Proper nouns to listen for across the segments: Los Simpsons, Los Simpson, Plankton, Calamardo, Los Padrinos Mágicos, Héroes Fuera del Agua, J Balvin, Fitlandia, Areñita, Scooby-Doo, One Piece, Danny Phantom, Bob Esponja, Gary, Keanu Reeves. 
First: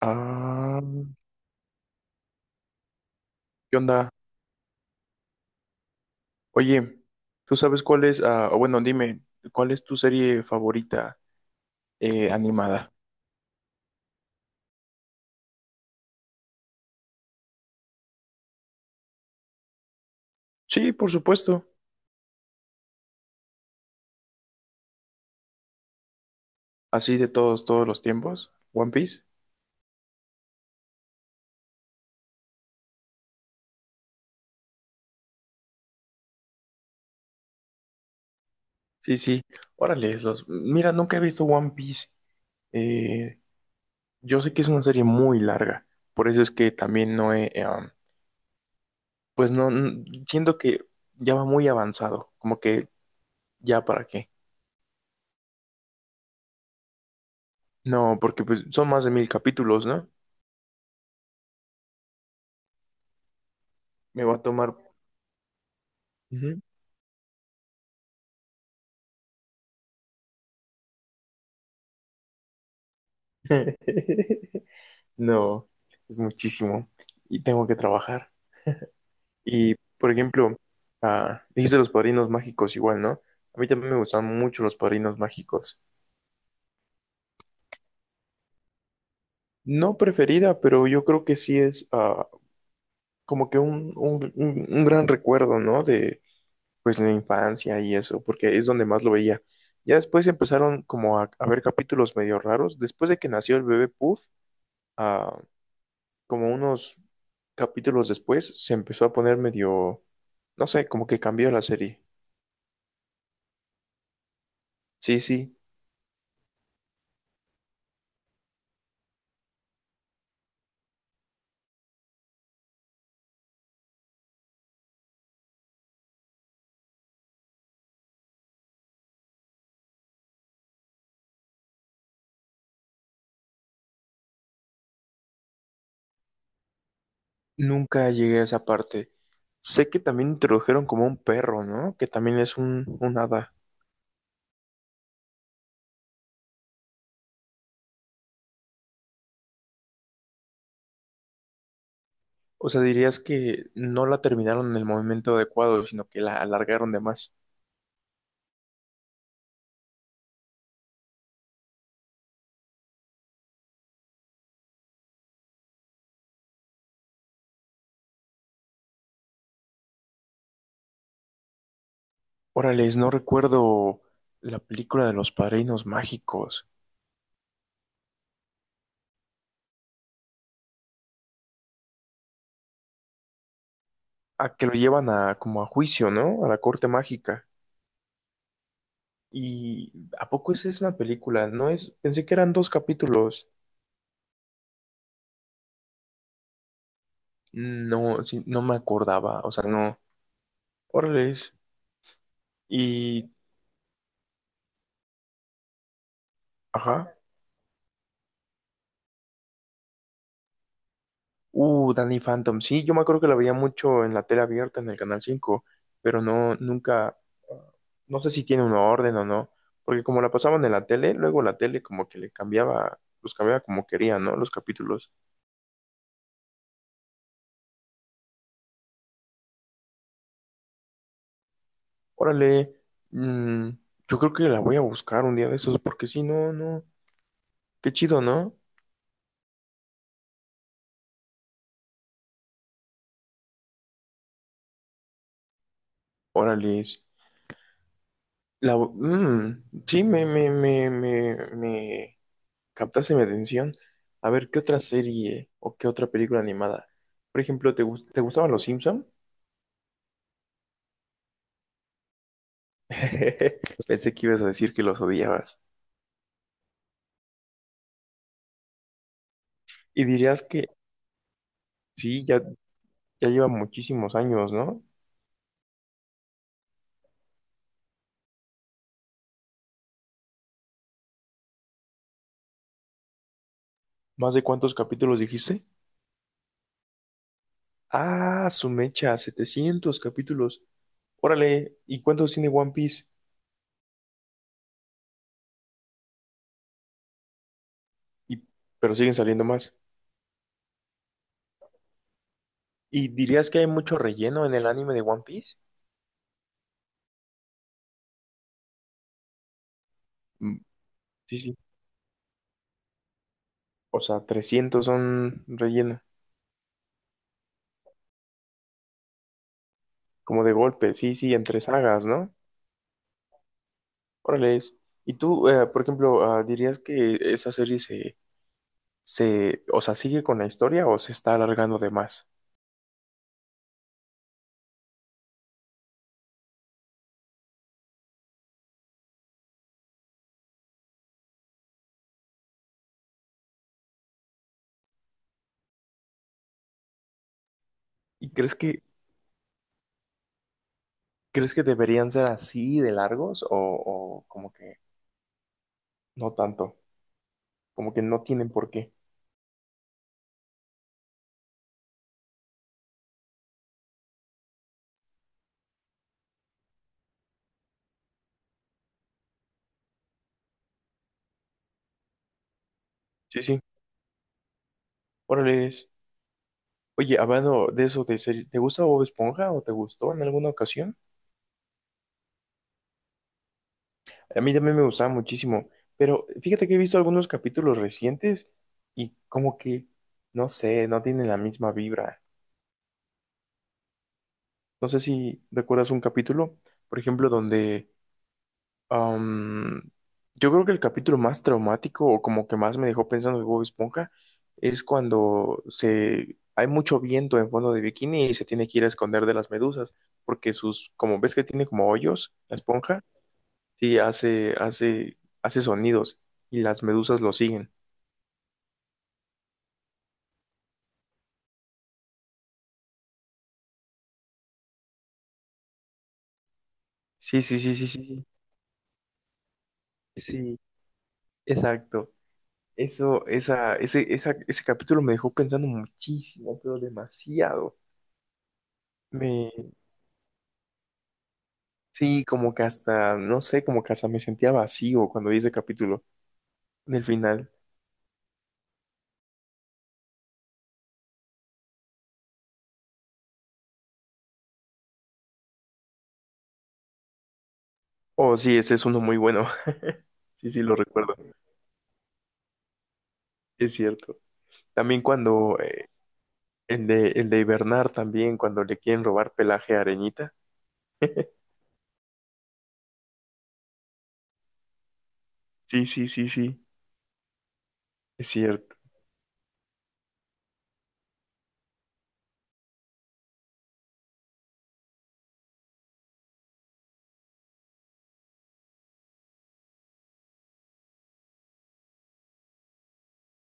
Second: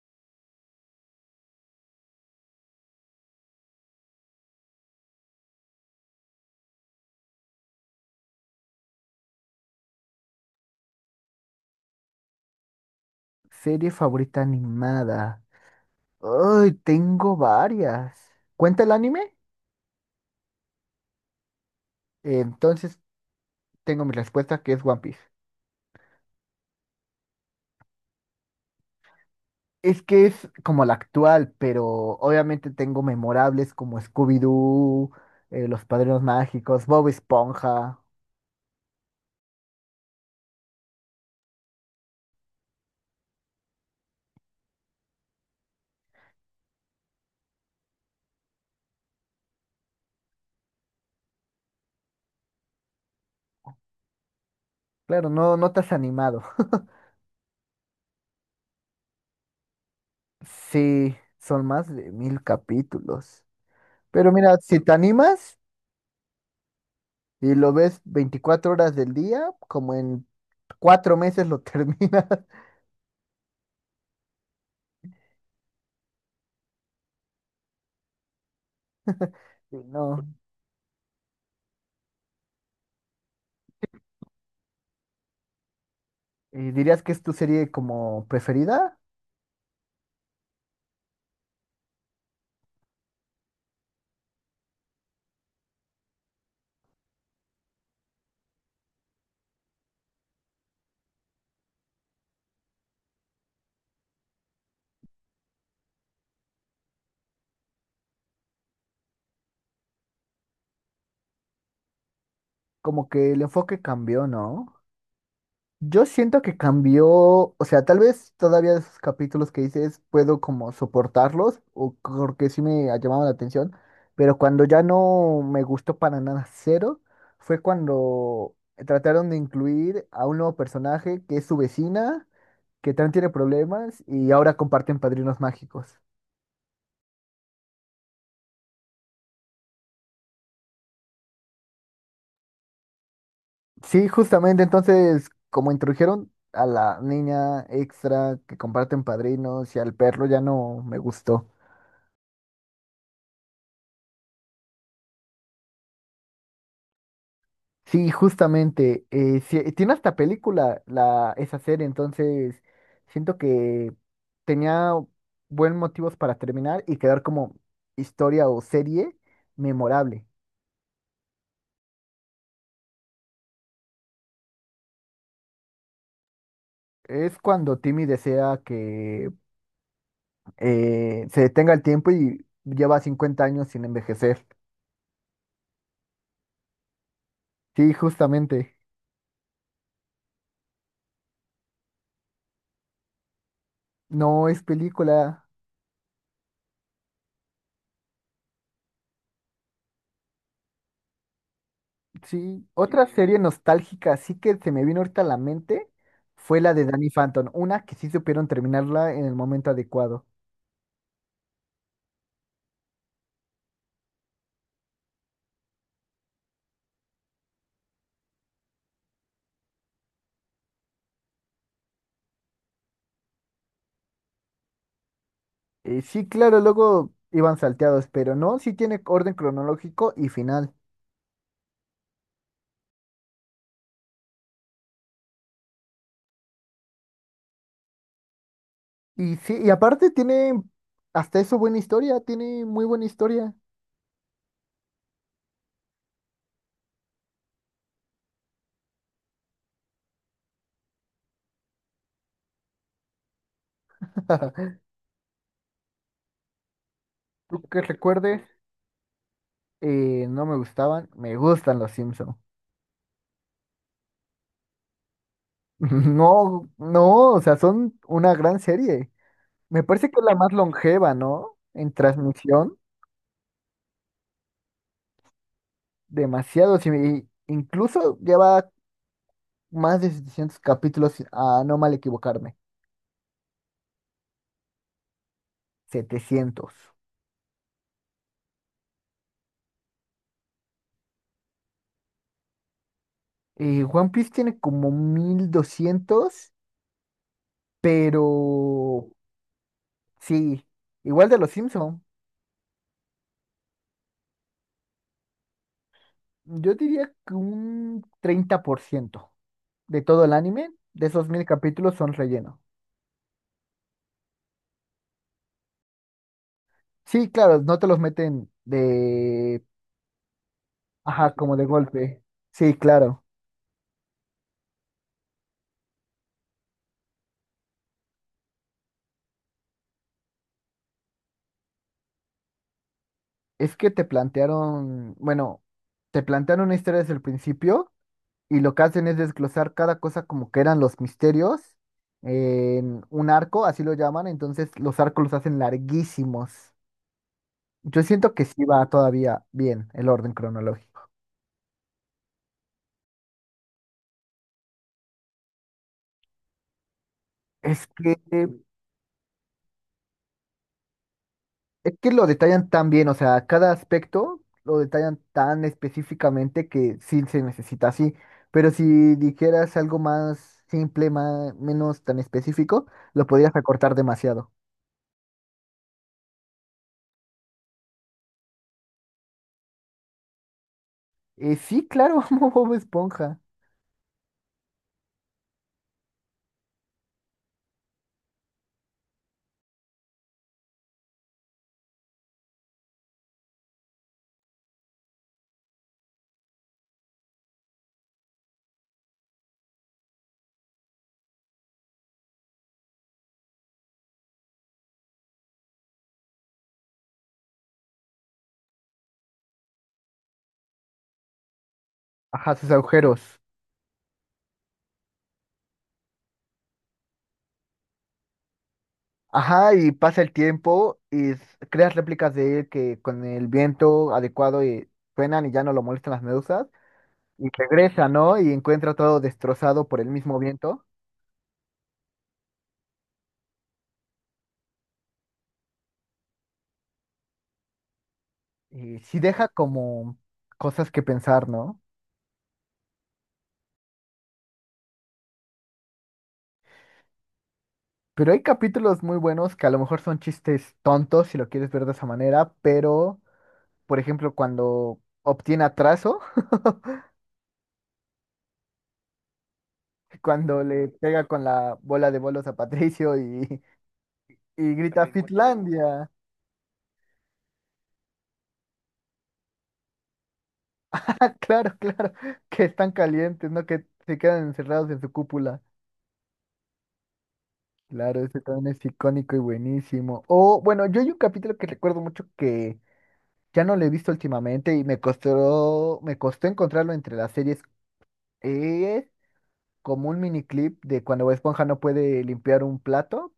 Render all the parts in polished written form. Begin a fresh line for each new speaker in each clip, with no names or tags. Ah, ¿qué onda? Oye, ¿tú sabes cuál es, o bueno, dime, ¿cuál es tu serie favorita animada?
Serie favorita animada. Ay, tengo varias. ¿Cuenta el anime?
Sí, por supuesto.
Entonces tengo mi respuesta que es One Piece.
Así de todos los tiempos. One Piece.
Es que es como la actual, pero obviamente tengo memorables como Scooby-Doo, Los Padrinos Mágicos, Bob Esponja.
Sí, sí. Órale, los. Mira, nunca he visto One Piece. Eh, yo sé que es una serie muy larga. Por eso es que también no he, pues no, siento que ya va muy avanzado. Como que ya para qué.
Claro, no, no te has animado.
No, porque pues son más de mil capítulos, ¿no?
Sí, son más de 1000 capítulos.
Me
Pero
va a
mira,
tomar.
si te animas
Ujú.
y lo ves 24 horas del día, como en 4 meses lo terminas.
No, es muchísimo y tengo que trabajar. Y,
Y
por
No,
ejemplo, dijiste los padrinos mágicos igual, ¿no? A mí también me gustan mucho los padrinos mágicos.
¿Y dirías que es tu serie como preferida?
No preferida, pero yo creo que sí es, como que un gran recuerdo, ¿no? De pues la infancia y eso, porque es donde más lo veía. Ya después empezaron como a ver capítulos medio raros. Después de que nació el bebé Puff, ah, como unos capítulos después, se empezó a poner medio, no sé, como que cambió la serie.
Como que el enfoque cambió, ¿no?
Sí, sí,
Yo siento que cambió, o sea, tal vez todavía de esos capítulos que dices puedo como soportarlos, o porque sí me ha llamado la atención, pero cuando ya no me gustó para nada cero, fue cuando trataron de incluir a un nuevo personaje que es su vecina, que también tiene problemas y ahora comparten padrinos mágicos.
nunca llegué a esa parte. Sé que también introdujeron como un perro, ¿no? Que también es un hada.
Sí, justamente entonces, como introdujeron a la niña extra que comparten padrinos y al perro, ya no me gustó.
O sea, dirías que no la terminaron en el momento adecuado, sino que la alargaron de más.
Sí, justamente, sí, tiene hasta película esa serie, entonces siento que tenía buen motivos para terminar y quedar como historia o serie memorable.
Órales, no recuerdo la película de los padrinos mágicos.
Es cuando Timmy desea que se detenga el tiempo y lleva 50 años sin envejecer.
A que lo llevan a, como, a juicio, ¿no? A la corte mágica.
Sí, justamente.
¿Y a poco esa es una película? No es, pensé que eran dos capítulos.
No es película.
No, sí, no me acordaba, o sea, no. Órale.
Sí, otra
Y,
serie nostálgica así que se me vino ahorita a la mente fue la de Danny
ajá.
Phantom, una que sí supieron terminarla en el momento adecuado.
Danny Phantom. Sí, yo me acuerdo que la veía mucho en la tele abierta, en el Canal cinco, pero no, nunca, ah, no sé si tiene una orden o no, porque como la pasaban en la tele, luego la tele como que le cambiaba, los cambiaba como quería, ¿no? Los capítulos.
Sí, claro, luego iban salteados, pero no, sí tiene orden cronológico y final.
Órale. mm, yo creo que la voy a buscar un día de esos, porque si no, no. Qué chido, ¿no?
Y sí, y aparte tiene hasta eso buena historia, tiene muy buena historia.
Órale. Sí, me captaste mi atención. A ver, ¿qué otra serie o qué otra película animada? Por
Tú
ejemplo,
que
te
recuerdes,
gustaban los Simpson?
no me gustaban, me gustan los Simpsons.
Pensé que ibas a decir que los odiabas.
No, no, o sea, son una gran serie. Me
Y
parece que es la
dirías
más
que
longeva, ¿no? En
sí, ya,
transmisión.
ya lleva muchísimos años, ¿no?
Demasiado. Sí, y incluso lleva más de 700 capítulos, a no mal equivocarme.
¿Más de cuántos capítulos dijiste?
700.
Ah, su mecha, 700 capítulos. Órale, ¿y cuántos tiene One Piece?
One Piece tiene como 1200, pero
Y, pero siguen saliendo más.
sí, igual de los Simpson.
¿Y dirías que hay mucho relleno en el anime de One Piece?
Yo diría que un 30% de todo el
Mm,
anime, de esos
sí,
mil
sí.
capítulos, son relleno.
O sea, 300 son relleno.
Sí, claro, no te los meten de...
Como de golpe, sí,
Ajá,
sí,
como
entre
de
sagas,
golpe.
¿no?
Sí, claro.
Órale. Y tú, por ejemplo, ¿dirías que esa serie o sea, sigue con la historia o se está alargando de más?
Es que te plantearon, bueno, te plantearon una historia desde el principio y lo que hacen es desglosar cada cosa como que eran los misterios en un arco, así lo llaman, entonces los arcos los hacen larguísimos. Yo
¿Y
siento que sí va todavía bien el orden cronológico.
crees que deberían ser así de largos, o como que no tanto?
Es
Como que
que
no tienen por qué.
es que lo detallan tan bien, o sea, cada aspecto lo detallan tan específicamente que sí se necesita así. Pero si dijeras algo más simple, más, menos tan específico, lo
Sí,
podrías
sí.
recortar demasiado.
Órale. Oye, hablando de eso de series, ¿te gusta Bob Esponja o te gustó en alguna ocasión?
Sí, claro, como Bob Esponja.
A mí también me gustaba muchísimo, pero fíjate que he visto algunos capítulos recientes y como que, no sé, no tienen la misma vibra. No sé si recuerdas un capítulo, por ejemplo, donde, am, yo creo que el capítulo más traumático o como que más me dejó pensando de Bob Esponja es cuando se hay mucho viento en fondo de bikini y se tiene que ir a esconder de las medusas porque sus, como ves que tiene como hoyos
Ajá,
la
sus
esponja,
agujeros.
sí hace sonidos y las medusas lo siguen.
Ajá, y pasa el tiempo y creas réplicas de él que con el viento adecuado suenan y ya no lo molestan las medusas.
Sí,
Y
sí, sí, sí, sí,
regresa,
sí,
¿no? Y encuentra todo destrozado por el mismo
sí,
viento.
exacto. Eso, esa, ese capítulo me dejó pensando muchísimo, pero demasiado.
Sí, deja
Me,
como cosas que pensar, ¿no?
sí, como que hasta, no sé, como que hasta me sentía vacío cuando vi ese capítulo en el final.
Pero hay capítulos muy buenos que a lo mejor son chistes tontos si lo quieres ver de esa manera, pero, por ejemplo, cuando obtiene atraso,
Oh, sí, ese es uno muy bueno. Sí, sí,
cuando
lo
le
recuerdo.
pega con la bola de bolos a Patricio
Es cierto.
y grita
También
También bueno.
cuando,
Fitlandia.
el de, hibernar también, cuando le quieren robar pelaje a Areñita.
Ah, claro, claro, que están calientes, ¿no? Que se quedan encerrados en su cúpula.
Sí, sí, sí, sí,
Claro,
es
ese
cierto.
también es icónico y buenísimo. O, bueno, yo hay un capítulo que recuerdo mucho que ya no lo he visto últimamente y me costó encontrarlo entre las series. Es como un miniclip de cuando Bob Esponja no puede limpiar un plato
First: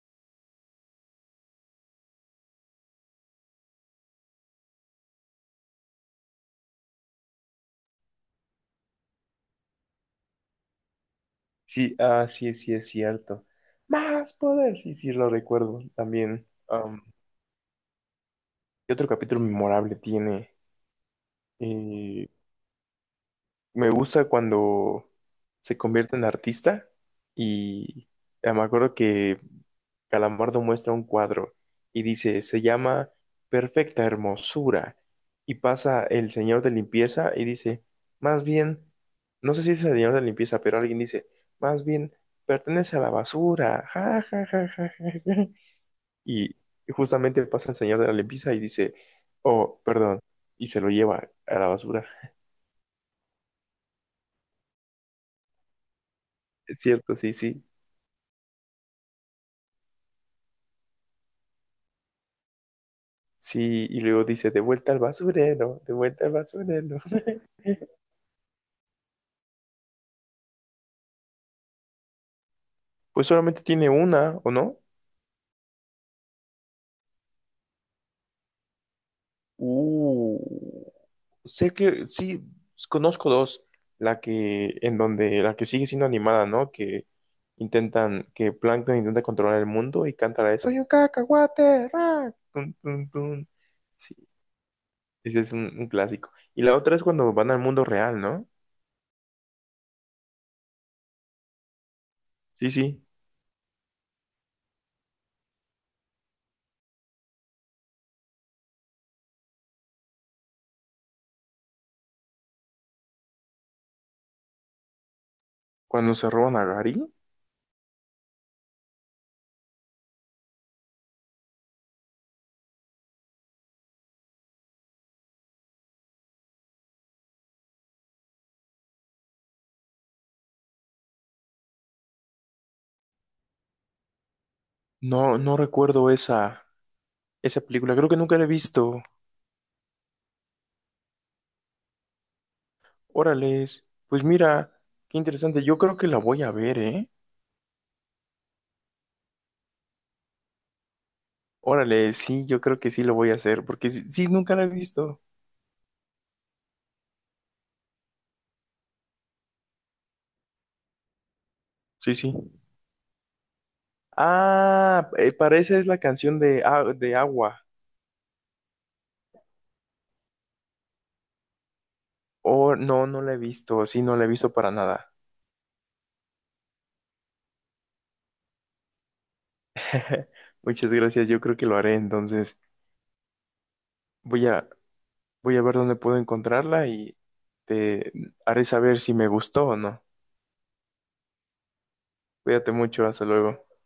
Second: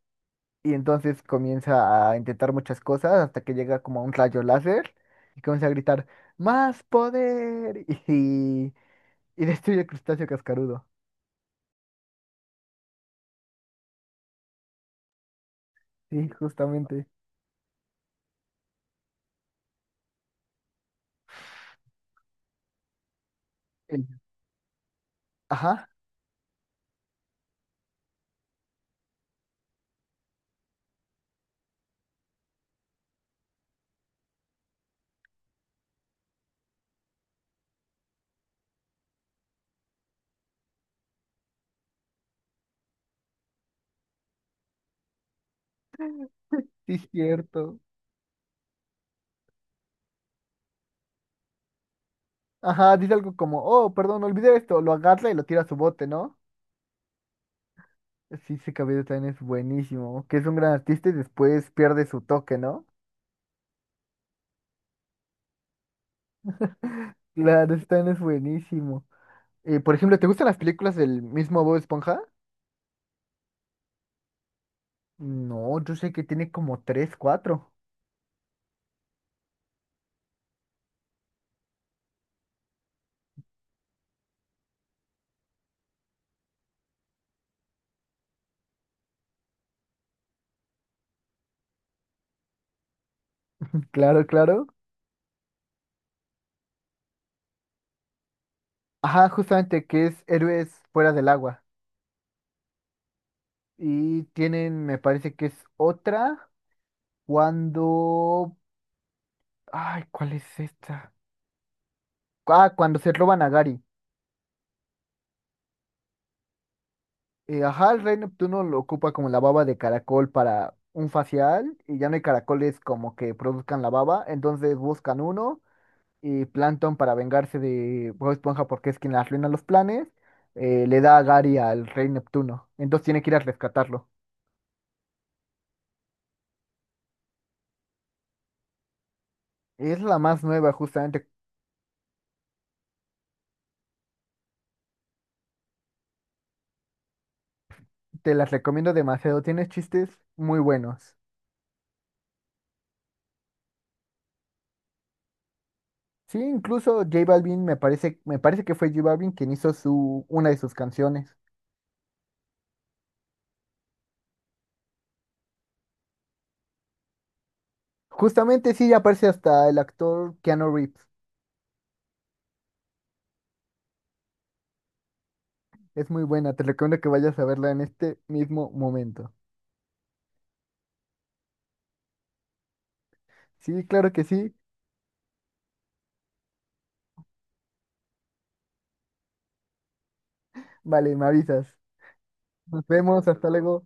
y entonces comienza a intentar muchas cosas hasta que llega como a un rayo láser y comienza a gritar ¡Más poder! y, y destruye el crustáceo cascarudo.
Sí, sí, sí, es cierto. Más poder, sí, sí, lo recuerdo
Sí,
también.
justamente.
¿Qué otro capítulo memorable tiene? eh, Me
El-
gusta cuando se
Ajá,
convierte en artista y, me acuerdo que Calamardo muestra un cuadro y dice, se llama Perfecta Hermosura. Y pasa el señor de limpieza y dice, más bien, no sé si es el señor de limpieza, pero alguien dice, más bien, pertenece a la basura. Ja, ja, ja, ja, ja, ja. Y
sí, es
justamente pasa el
cierto.
señor de la limpieza y dice, oh, perdón, y se lo lleva a la basura.
Ajá, dice algo como, oh, perdón, olvidé esto. Lo agarra y lo tira a su bote, ¿no?
Es cierto, sí, sí.
Sí, ese cabello también es buenísimo. Que es un gran artista y después pierde su toque, ¿no?
Sí, y luego dice, de vuelta al basurero, de vuelta al basurero.
Claro, ese también es buenísimo. Por ejemplo, ¿te gustan las películas del mismo Bob Esponja?
Pues solamente tiene una, ¿o no?
No, yo sé que tiene como tres, cuatro.
Uh, Sé que sí, conozco dos. La que, en donde, la que sigue siendo animada, ¿no? Que intentan, que Plankton intenta controlar el mundo y canta la de Soy un cacahuate, ra, tun, tun, tun. Sí,
Claro, claro.
ese es un clásico. Y la otra es cuando van al mundo real, ¿no?
Ajá, justamente que es Héroes Fuera del Agua.
Sí, sí.
Y tienen, me parece que es otra cuando... Ay, ¿cuál es esta? Ah, cuando se roban a Gary.
Cuando se roban a Gary.
Ajá, el rey Neptuno lo ocupa como la baba de caracol para un facial y ya no hay caracoles como que produzcan la baba, entonces buscan uno y Plankton para vengarse de Bob Esponja porque es quien le arruina los planes, le da a Gary al rey Neptuno, entonces tiene que ir a rescatarlo.
No, no recuerdo esa película. Creo que nunca la he visto.
Es la más nueva justamente,
Órales, pues mira, qué interesante. Yo creo que la voy a ver, ¿eh?
te las recomiendo demasiado, tiene chistes muy buenos.
Órale, sí, yo creo que sí lo voy a hacer, porque sí, sí, nunca la he visto.
Sí, incluso J Balvin me parece que fue J Balvin quien hizo su, una de sus canciones.
Sí, sí. Ah, para esa es la canción de, de Agua.
Justamente sí aparece hasta el actor Keanu Reeves.
Oh, no, no la he visto, sí, no la he visto para nada.
Es muy buena, te recomiendo que vayas a verla en este mismo momento.
Muchas gracias, yo creo que lo haré, entonces
Sí, claro que
voy
sí.
a, voy a ver dónde puedo encontrarla y te haré saber si me gustó o no.
Vale, me avisas.
Cuídate
Nos
mucho, hasta
vemos, hasta
luego.
luego.